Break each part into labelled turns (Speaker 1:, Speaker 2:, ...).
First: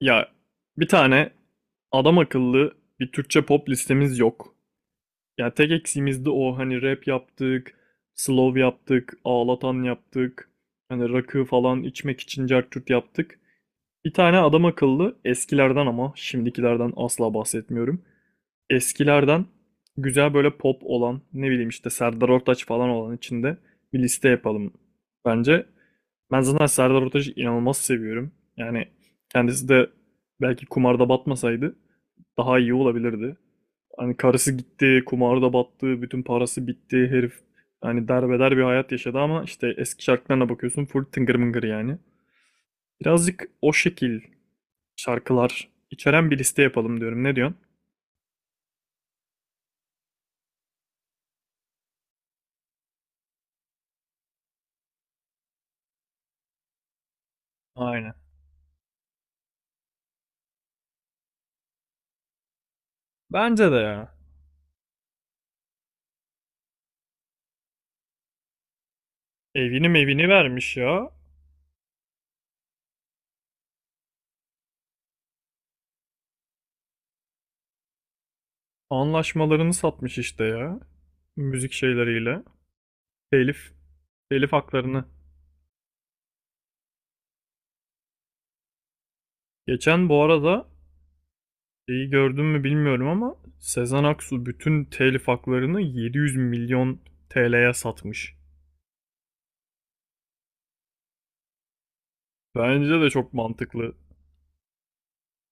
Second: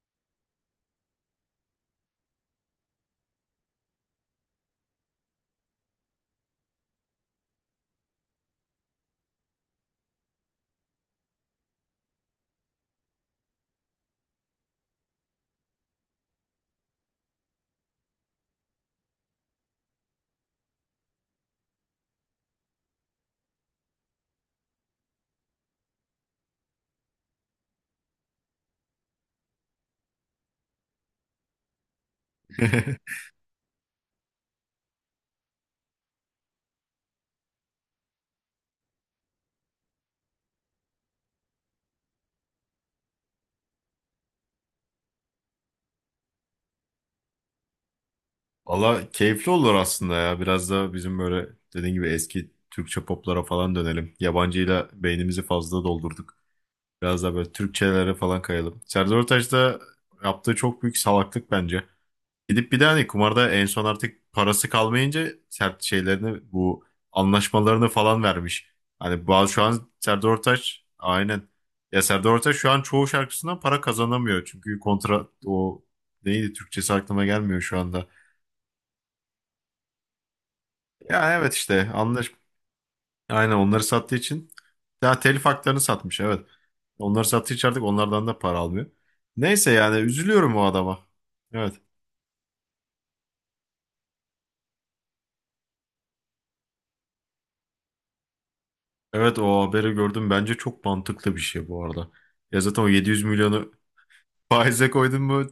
Speaker 1: Ya bir tane adam akıllı bir Türkçe pop listemiz yok. Ya tek eksiğimiz de o hani rap yaptık, slow yaptık, ağlatan yaptık. Hani rakı falan içmek için cart curt yaptık. Bir tane adam akıllı eskilerden ama şimdikilerden asla bahsetmiyorum eskilerden güzel böyle pop olan ne bileyim işte Serdar Ortaç falan olan içinde bir liste yapalım bence. Ben zaten Serdar Ortaç'ı inanılmaz seviyorum. Yani kendisi de belki kumarda batmasaydı daha iyi olabilirdi. Hani karısı gitti, kumarda battı, bütün parası bitti, herif hani derbeder bir hayat yaşadı ama işte eski şarkılarına bakıyorsun full tıngır mıngır yani. Birazcık o şekil şarkılar içeren bir liste yapalım diyorum. Ne diyorsun?
Speaker 2: Valla keyifli olur aslında ya. Biraz da bizim böyle dediğin gibi eski Türkçe poplara falan dönelim. Yabancıyla beynimizi fazla doldurduk. Biraz da böyle Türkçelere
Speaker 1: Aynen.
Speaker 2: falan kayalım. Serdar Ortaç da yaptığı çok büyük salaklık bence. Gidip bir de hani kumarda en
Speaker 1: Bence de
Speaker 2: son
Speaker 1: ya.
Speaker 2: artık parası kalmayınca sert şeylerini bu anlaşmalarını falan vermiş. Hani bazı şu
Speaker 1: Evini
Speaker 2: an
Speaker 1: mevini
Speaker 2: Serdar
Speaker 1: vermiş
Speaker 2: Ortaç
Speaker 1: ya.
Speaker 2: aynen. Ya Serdar Ortaç şu an çoğu şarkısından para kazanamıyor. Çünkü kontra o neydi Türkçesi aklıma gelmiyor şu anda.
Speaker 1: Anlaşmalarını satmış işte ya.
Speaker 2: Ya evet
Speaker 1: Müzik
Speaker 2: işte anlaş
Speaker 1: şeyleriyle.
Speaker 2: aynen
Speaker 1: Telif,
Speaker 2: onları sattığı için
Speaker 1: telif haklarını.
Speaker 2: daha telif haklarını satmış evet. Onları sattığı için artık onlardan da para almıyor. Neyse yani
Speaker 1: Geçen bu
Speaker 2: üzülüyorum o
Speaker 1: arada
Speaker 2: adama. Evet.
Speaker 1: şeyi gördün mü bilmiyorum ama Sezen Aksu bütün telif haklarını 700 milyon TL'ye satmış.
Speaker 2: Evet o haberi gördüm. Bence çok mantıklı bir şey bu arada. Ya zaten o
Speaker 1: Bence de
Speaker 2: 700
Speaker 1: çok
Speaker 2: milyonu
Speaker 1: mantıklı.
Speaker 2: faize koydun mu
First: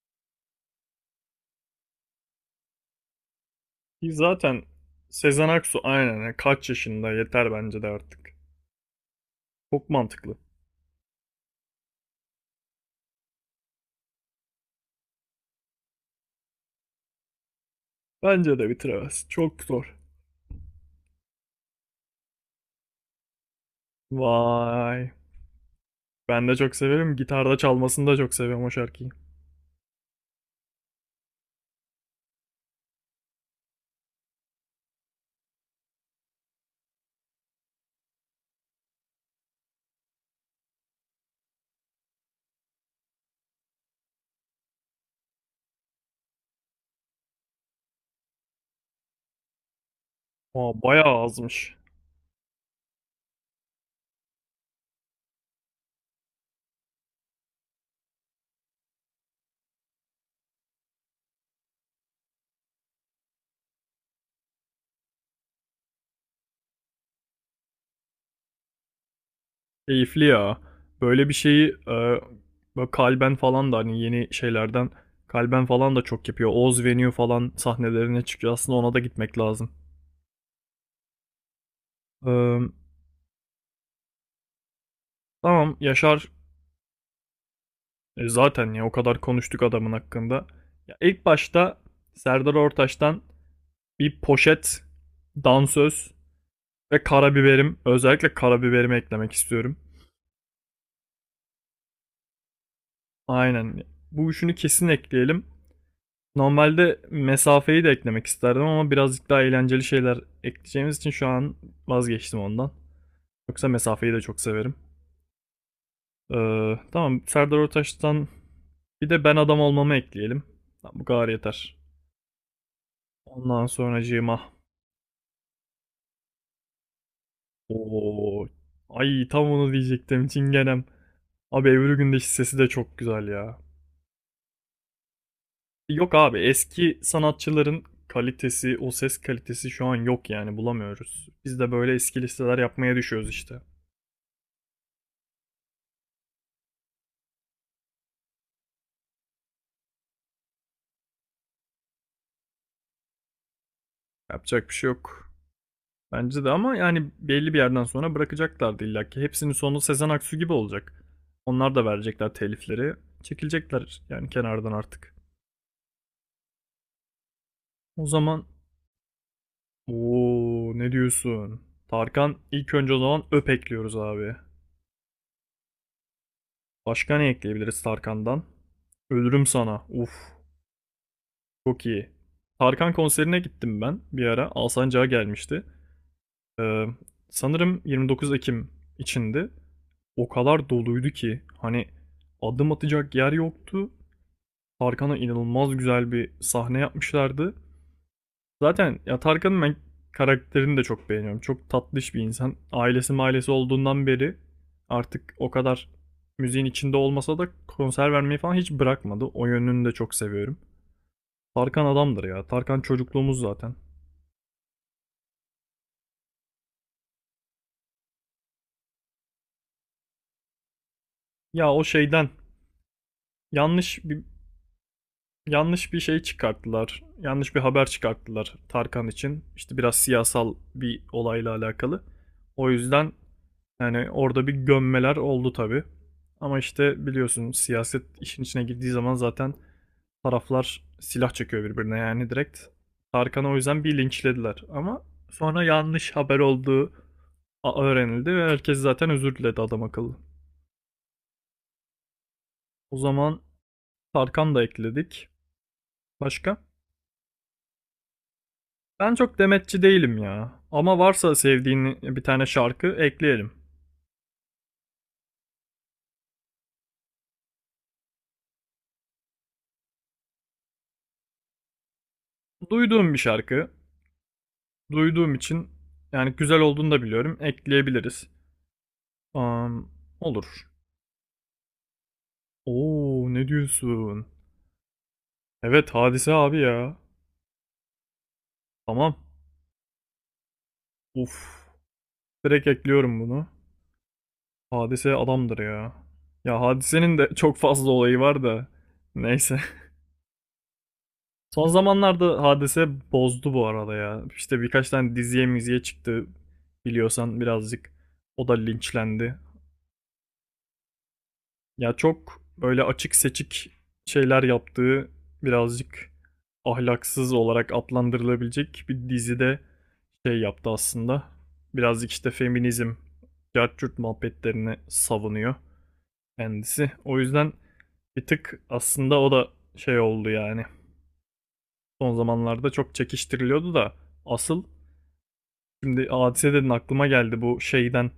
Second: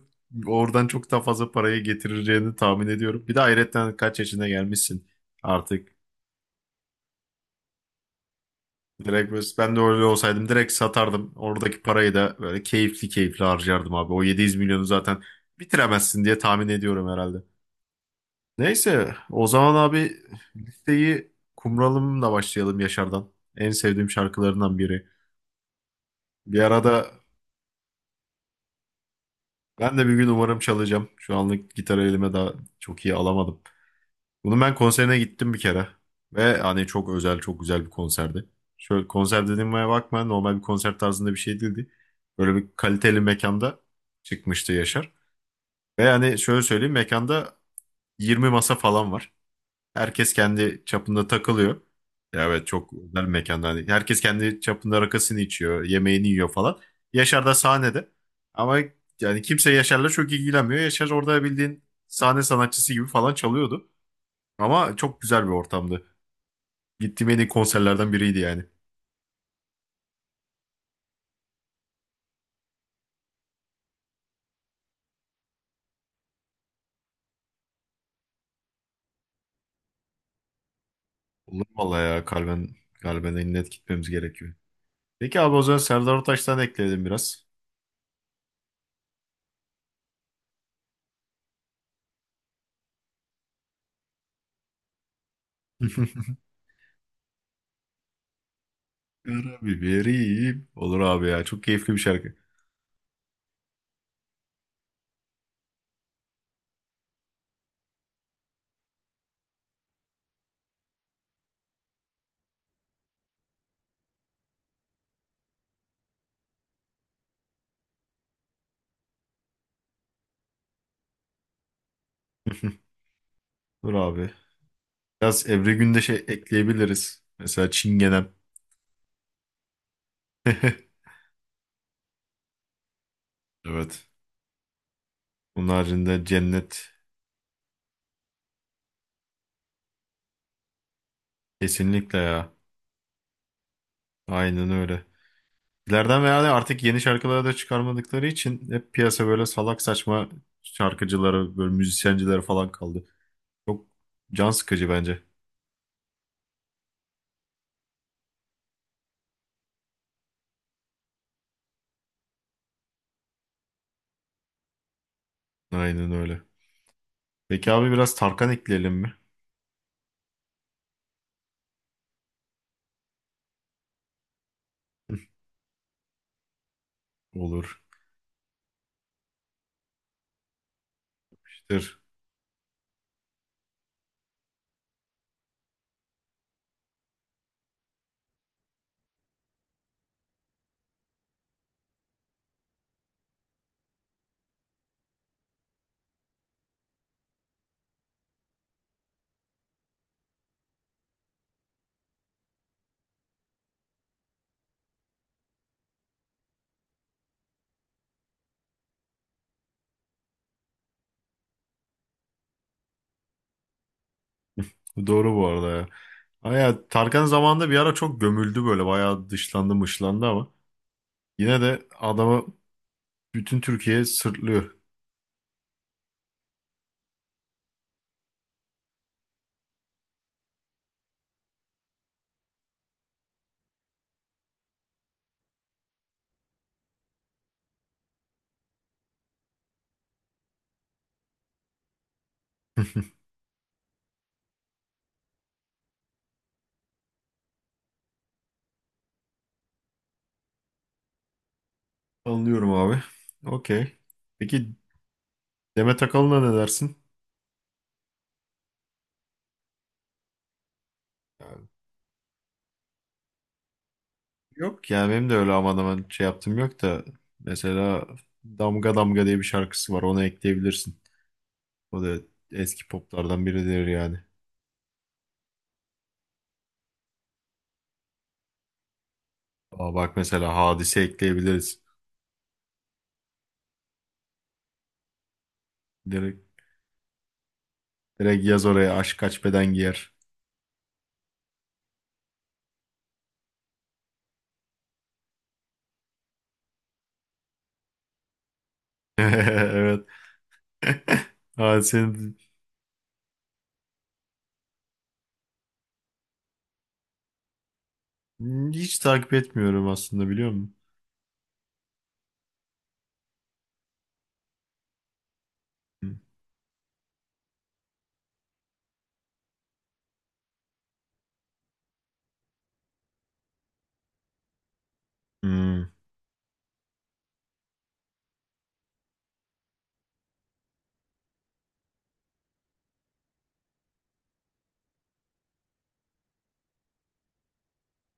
Speaker 2: oradan çok daha fazla parayı getireceğini tahmin ediyorum. Bir de hayretten
Speaker 1: Ki
Speaker 2: kaç yaşına
Speaker 1: zaten
Speaker 2: gelmişsin
Speaker 1: Sezen Aksu
Speaker 2: artık.
Speaker 1: aynen ya, kaç yaşında yeter bence de artık.
Speaker 2: Direkt ben de
Speaker 1: Çok
Speaker 2: öyle
Speaker 1: mantıklı.
Speaker 2: olsaydım direkt satardım. Oradaki parayı da böyle keyifli keyifli harcardım abi. O 700 milyonu zaten bitiremezsin diye tahmin ediyorum herhalde.
Speaker 1: Bence de
Speaker 2: Neyse
Speaker 1: bitiremez.
Speaker 2: o
Speaker 1: Çok
Speaker 2: zaman
Speaker 1: zor.
Speaker 2: abi listeyi Kumralım'la başlayalım Yaşar'dan. En sevdiğim şarkılarından biri.
Speaker 1: Vay. Ben de
Speaker 2: Bir
Speaker 1: çok
Speaker 2: arada
Speaker 1: severim. Gitarda çalmasını da çok seviyorum o şarkıyı.
Speaker 2: ben de bir gün umarım çalacağım. Şu anlık gitarı elime daha çok iyi alamadım. Bunun ben konserine gittim bir kere. Ve hani çok özel, çok güzel bir konserdi. Şöyle konser dediğime bakma, normal bir konser tarzında bir şey değildi. Böyle bir kaliteli mekanda çıkmıştı Yaşar. Ve hani şöyle söyleyeyim, mekanda 20 masa falan var. Herkes
Speaker 1: Aa,
Speaker 2: kendi
Speaker 1: bayağı
Speaker 2: çapında
Speaker 1: azmış.
Speaker 2: takılıyor. Ya evet, çok özel bir mekanda. Hani herkes kendi çapında rakısını içiyor, yemeğini yiyor falan. Yaşar da sahnede. Ama yani kimse Yaşar'la çok ilgilenmiyor. Yaşar orada bildiğin sahne sanatçısı gibi falan çalıyordu. Ama çok güzel bir ortamdı. Gittiğim en iyi konserlerden biriydi yani.
Speaker 1: Keyifli ya. Böyle bir şeyi böyle kalben falan da hani yeni şeylerden kalben falan da çok yapıyor. Oz Venue falan sahnelerine çıkıyor. Aslında ona da gitmek lazım.
Speaker 2: Olur vallahi ya, kalben
Speaker 1: Ee,
Speaker 2: kalben net gitmemiz gerekiyor. Peki abi, o
Speaker 1: tamam
Speaker 2: zaman Serdar
Speaker 1: Yaşar
Speaker 2: Ortaç'tan ekleyelim biraz.
Speaker 1: zaten ya o kadar konuştuk adamın hakkında. Ya ilk başta Serdar Ortaç'tan bir poşet, dansöz ve karabiberim. Özellikle karabiberimi eklemek
Speaker 2: Kara
Speaker 1: istiyorum.
Speaker 2: biberim. Olur abi ya, çok keyifli bir şarkı.
Speaker 1: Aynen. Bu üçünü kesin ekleyelim. Normalde mesafeyi de eklemek isterdim ama birazcık daha eğlenceli şeyler ekleyeceğimiz için şu an vazgeçtim ondan. Yoksa mesafeyi de çok severim. Tamam Serdar Ortaç'tan bir de ben adam olmamı ekleyelim. Tamam, bu kadar yeter. Ondan
Speaker 2: Dur abi.
Speaker 1: sonracığıma.
Speaker 2: Biraz Ebru Gündeş'e ekleyebiliriz. Mesela Çingenem.
Speaker 1: Oo, ay tam onu diyecektim Çingenem. Abi Ebru Gündeş'in sesi de çok güzel ya.
Speaker 2: Evet. Bunun
Speaker 1: Yok
Speaker 2: haricinde
Speaker 1: abi
Speaker 2: Cennet.
Speaker 1: eski sanatçıların kalitesi, o ses kalitesi şu an yok yani bulamıyoruz. Biz de böyle
Speaker 2: Kesinlikle
Speaker 1: eski
Speaker 2: ya.
Speaker 1: listeler yapmaya düşüyoruz işte.
Speaker 2: Aynen öyle. İleriden veya de artık yeni şarkıları da çıkarmadıkları için hep piyasa böyle salak saçma şarkıcıları, böyle müzisyencileri falan kaldı. Çok can
Speaker 1: Yapacak bir
Speaker 2: sıkıcı
Speaker 1: şey
Speaker 2: bence.
Speaker 1: yok. Bence de ama yani belli bir yerden sonra bırakacaklardı illa ki. Hepsinin sonu Sezen Aksu gibi olacak. Onlar da verecekler telifleri. Çekilecekler yani kenardan artık.
Speaker 2: Aynen öyle. Peki abi,
Speaker 1: O
Speaker 2: biraz
Speaker 1: zaman
Speaker 2: Tarkan ekleyelim mi?
Speaker 1: ooo ne diyorsun? Tarkan ilk önce o zaman öp ekliyoruz abi. Başka ne
Speaker 2: Olur.
Speaker 1: ekleyebiliriz Tarkan'dan? Ölürüm sana. Uf
Speaker 2: İşte
Speaker 1: çok iyi. Tarkan konserine gittim ben bir ara. Alsancak'a gelmişti. Ee, Sanırım 29 Ekim içindi. O kadar doluydu ki hani adım atacak yer yoktu. Tarkan'a inanılmaz güzel bir sahne yapmışlardı. Zaten ya Tarkan'ın ben karakterini de çok beğeniyorum. Çok tatlış bir insan. Ailesi mailesi olduğundan beri artık o kadar müziğin içinde olmasa da konser vermeyi falan hiç bırakmadı. O yönünü de çok seviyorum. Tarkan adamdır ya. Tarkan çocukluğumuz zaten.
Speaker 2: doğru bu arada ya. Ama ya Tarkan zamanında bir ara çok gömüldü böyle. Bayağı dışlandı mışlandı ama. Yine
Speaker 1: Ya o
Speaker 2: de
Speaker 1: şeyden
Speaker 2: adamı bütün
Speaker 1: yanlış
Speaker 2: Türkiye
Speaker 1: bir
Speaker 2: sırtlıyor.
Speaker 1: yanlış bir şey çıkarttılar. Yanlış bir haber çıkarttılar Tarkan için. İşte biraz siyasal bir olayla alakalı. O yüzden yani orada bir gömmeler oldu tabii. Ama işte biliyorsun siyaset işin içine girdiği zaman zaten taraflar silah çekiyor birbirine yani direkt. Tarkan'ı o yüzden bir linçlediler. Ama sonra yanlış haber olduğu öğrenildi ve herkes zaten özür diledi adam akıllı.
Speaker 2: Anlıyorum
Speaker 1: O
Speaker 2: abi.
Speaker 1: zaman
Speaker 2: Okey.
Speaker 1: Tarkan da
Speaker 2: Peki
Speaker 1: ekledik.
Speaker 2: Demet Akalın'a ne
Speaker 1: Başka?
Speaker 2: dersin?
Speaker 1: Ben çok demetçi değilim ya. Ama varsa
Speaker 2: Yani
Speaker 1: sevdiğin bir tane şarkı ekleyelim.
Speaker 2: yok yani benim de öyle aman aman şey yaptım yok da. Mesela Damga Damga diye bir şarkısı var. Onu ekleyebilirsin. O da eski
Speaker 1: Duyduğum bir
Speaker 2: poplardan
Speaker 1: şarkı.
Speaker 2: biridir yani.
Speaker 1: Duyduğum için yani güzel olduğunu da biliyorum. Ekleyebiliriz. Am,
Speaker 2: Aa, bak mesela
Speaker 1: olur.
Speaker 2: Hadise ekleyebiliriz.
Speaker 1: Oo ne diyorsun? Evet Hadise
Speaker 2: Direkt,
Speaker 1: abi ya.
Speaker 2: direkt yaz oraya
Speaker 1: Tamam.
Speaker 2: aşk kaç beden giyer.
Speaker 1: Uf. Direkt ekliyorum bunu. Hadise adamdır ya. Ya Hadise'nin de çok fazla olayı var da. Neyse.
Speaker 2: Evet.
Speaker 1: Son
Speaker 2: Hadise'nin
Speaker 1: zamanlarda Hadise bozdu bu arada ya. İşte birkaç tane diziye miziye çıktı biliyorsan birazcık. O da
Speaker 2: hiç takip
Speaker 1: linçlendi.
Speaker 2: etmiyorum aslında, biliyor musun?
Speaker 1: Ya çok böyle açık seçik şeyler yaptığı birazcık ahlaksız olarak adlandırılabilecek bir dizide şey yaptı aslında. Birazcık işte feminizm, cartçurt muhabbetlerini savunuyor
Speaker 2: Hmm.
Speaker 1: kendisi. O yüzden bir tık aslında o da şey oldu yani. Son zamanlarda çok çekiştiriliyordu da asıl Şimdi hadise dedin aklıma geldi bu şeyden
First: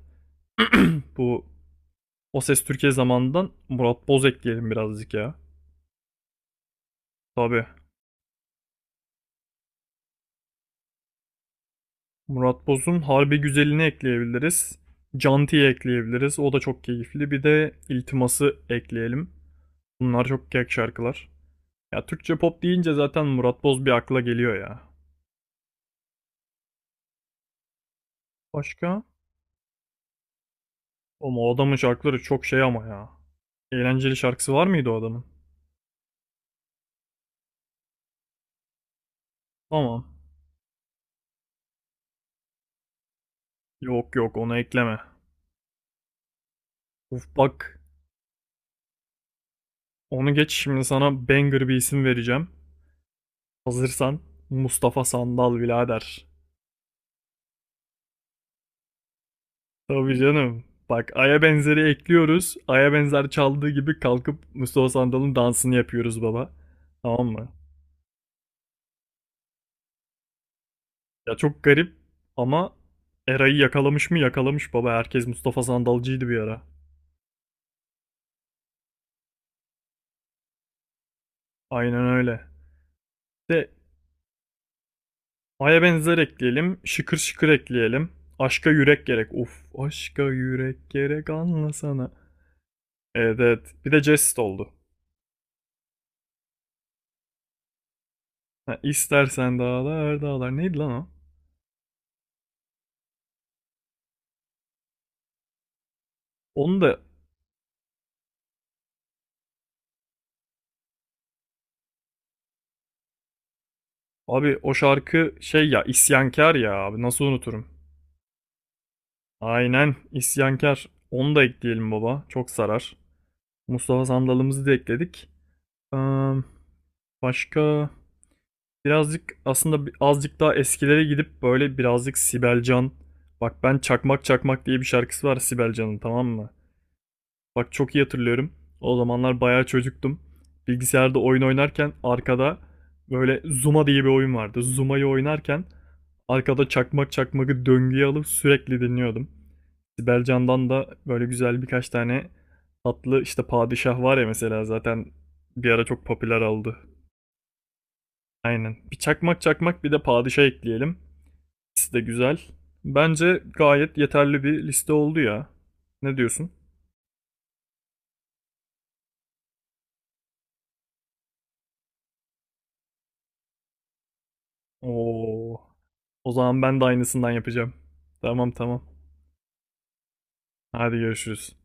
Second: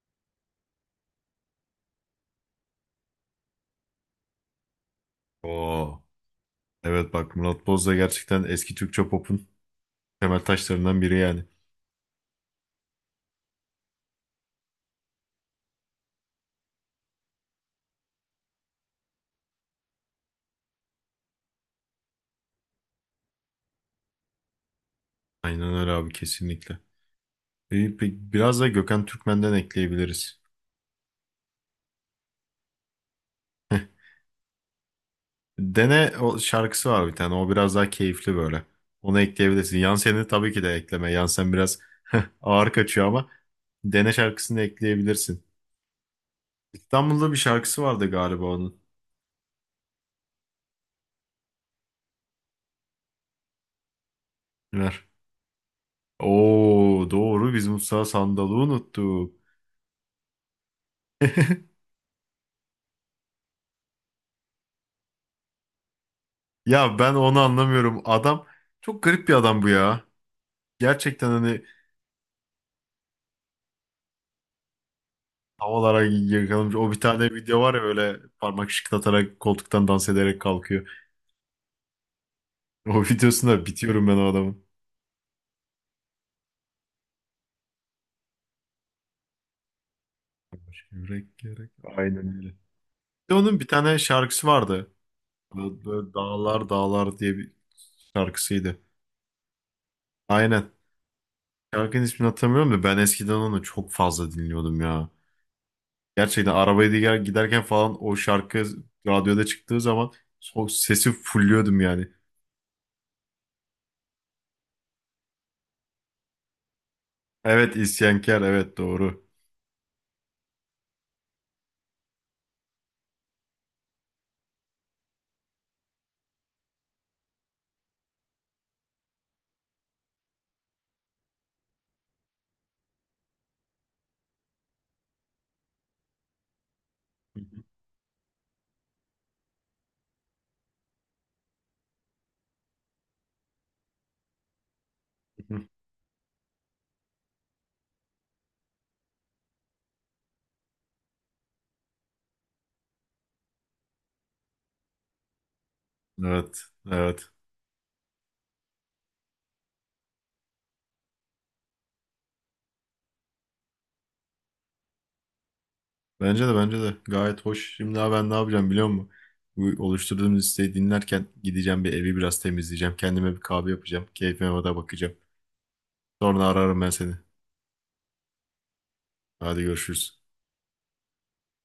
Speaker 1: bu O Ses Türkiye zamanından Murat Boz ekleyelim birazcık ya.
Speaker 2: Oo. Evet bak,
Speaker 1: Tabii.
Speaker 2: Murat Boz da gerçekten eski Türkçe pop'un temel taşlarından biri yani.
Speaker 1: Murat Boz'un Harbi Güzeli'ni ekleyebiliriz. Canti'yi ekleyebiliriz. O da çok keyifli. Bir de İltimas'ı ekleyelim. Bunlar çok kek şarkılar. Ya Türkçe pop deyince zaten Murat Boz bir akla geliyor ya.
Speaker 2: Aynen öyle abi, kesinlikle. Biraz da
Speaker 1: Başka?
Speaker 2: Gökhan Türkmen'den ekleyebiliriz.
Speaker 1: Ama o adamın şarkıları çok şey ama ya. Eğlenceli şarkısı var mıydı o adamın?
Speaker 2: Dene o şarkısı var bir tane. O biraz daha keyifli böyle. Onu ekleyebilirsin.
Speaker 1: Tamam.
Speaker 2: Yansen'i tabii ki de ekleme. Yansen biraz ağır kaçıyor ama dene
Speaker 1: Yok yok onu
Speaker 2: şarkısını
Speaker 1: ekleme.
Speaker 2: ekleyebilirsin.
Speaker 1: Uf
Speaker 2: İstanbul'da bir
Speaker 1: bak
Speaker 2: şarkısı vardı galiba onun.
Speaker 1: onu geç şimdi sana banger bir isim vereceğim. Hazırsan Mustafa
Speaker 2: Ver.
Speaker 1: Sandal birader.
Speaker 2: Oo doğru, biz Musa Sandal'ı unuttuk.
Speaker 1: Tabii canım. Bak Ay'a benzeri ekliyoruz. Ay'a benzer çaldığı gibi kalkıp Mustafa Sandal'ın dansını yapıyoruz baba.
Speaker 2: Ya ben
Speaker 1: Tamam
Speaker 2: onu
Speaker 1: mı?
Speaker 2: anlamıyorum. Adam çok garip bir adam bu ya. Gerçekten
Speaker 1: Ya çok
Speaker 2: hani
Speaker 1: garip ama Eray'ı yakalamış mı yakalamış baba. Herkes Mustafa
Speaker 2: havalara
Speaker 1: Sandalcıydı bir ara.
Speaker 2: yakalanmış. O bir tane video var ya, böyle parmak şıklatarak koltuktan dans ederek kalkıyor.
Speaker 1: Aynen öyle.
Speaker 2: O videosunda
Speaker 1: De
Speaker 2: bitiyorum ben o adamın.
Speaker 1: Ay'a benzer ekleyelim. Şıkır şıkır ekleyelim. Aşka yürek gerek. Uf aşka yürek
Speaker 2: Başka
Speaker 1: gerek
Speaker 2: yürek gerek.
Speaker 1: anlasana.
Speaker 2: Aynen öyle. Bir de
Speaker 1: Evet
Speaker 2: onun bir
Speaker 1: evet. Bir
Speaker 2: tane
Speaker 1: de jest
Speaker 2: şarkısı
Speaker 1: oldu.
Speaker 2: vardı. Böyle dağlar dağlar diye bir şarkısıydı.
Speaker 1: Ha, İstersen dağlar dağlar.
Speaker 2: Aynen.
Speaker 1: Neydi lan o?
Speaker 2: Şarkının ismini hatırlamıyorum da ben eskiden onu çok fazla dinliyordum ya. Gerçekten
Speaker 1: Onu da
Speaker 2: giderken falan o şarkı radyoda çıktığı zaman o sesi fulluyordum yani.
Speaker 1: abi o şarkı şey ya isyankar ya abi nasıl unuturum.
Speaker 2: Evet isyankar, evet doğru.
Speaker 1: Aynen isyankar. Onu da ekleyelim baba. Çok sarar. Mustafa Sandal'ımızı da ekledik. Ee, başka birazcık aslında azıcık daha eskilere gidip böyle birazcık Sibel Can. Bak ben Çakmak Çakmak diye bir şarkısı var Sibel Can'ın tamam mı? Bak çok iyi hatırlıyorum. O zamanlar bayağı çocuktum. Bilgisayarda oyun oynarken arkada böyle Zuma diye bir oyun vardı. Zuma'yı oynarken arkada çakmak çakmakı döngüye alıp sürekli dinliyordum. Sibel Can'dan da böyle güzel birkaç tane tatlı işte padişah var ya mesela zaten bir ara çok popüler
Speaker 2: Evet
Speaker 1: oldu.
Speaker 2: evet.
Speaker 1: Aynen. Bir çakmak çakmak bir de padişah ekleyelim. İkisi de güzel. Bence gayet yeterli bir liste oldu ya. Ne
Speaker 2: Bence
Speaker 1: diyorsun?
Speaker 2: de bence de gayet hoş. Şimdi abi, ben ne yapacağım biliyor musun? Bu oluşturduğum listeyi dinlerken gideceğim, bir evi biraz temizleyeceğim. Kendime bir kahve yapacağım. Keyfime de bakacağım.
Speaker 1: Oo. O
Speaker 2: Sonra
Speaker 1: zaman
Speaker 2: ararım
Speaker 1: ben de
Speaker 2: ben seni.
Speaker 1: aynısından yapacağım. Tamam tamam.
Speaker 2: Hadi görüşürüz.
Speaker 1: Hadi görüşürüz.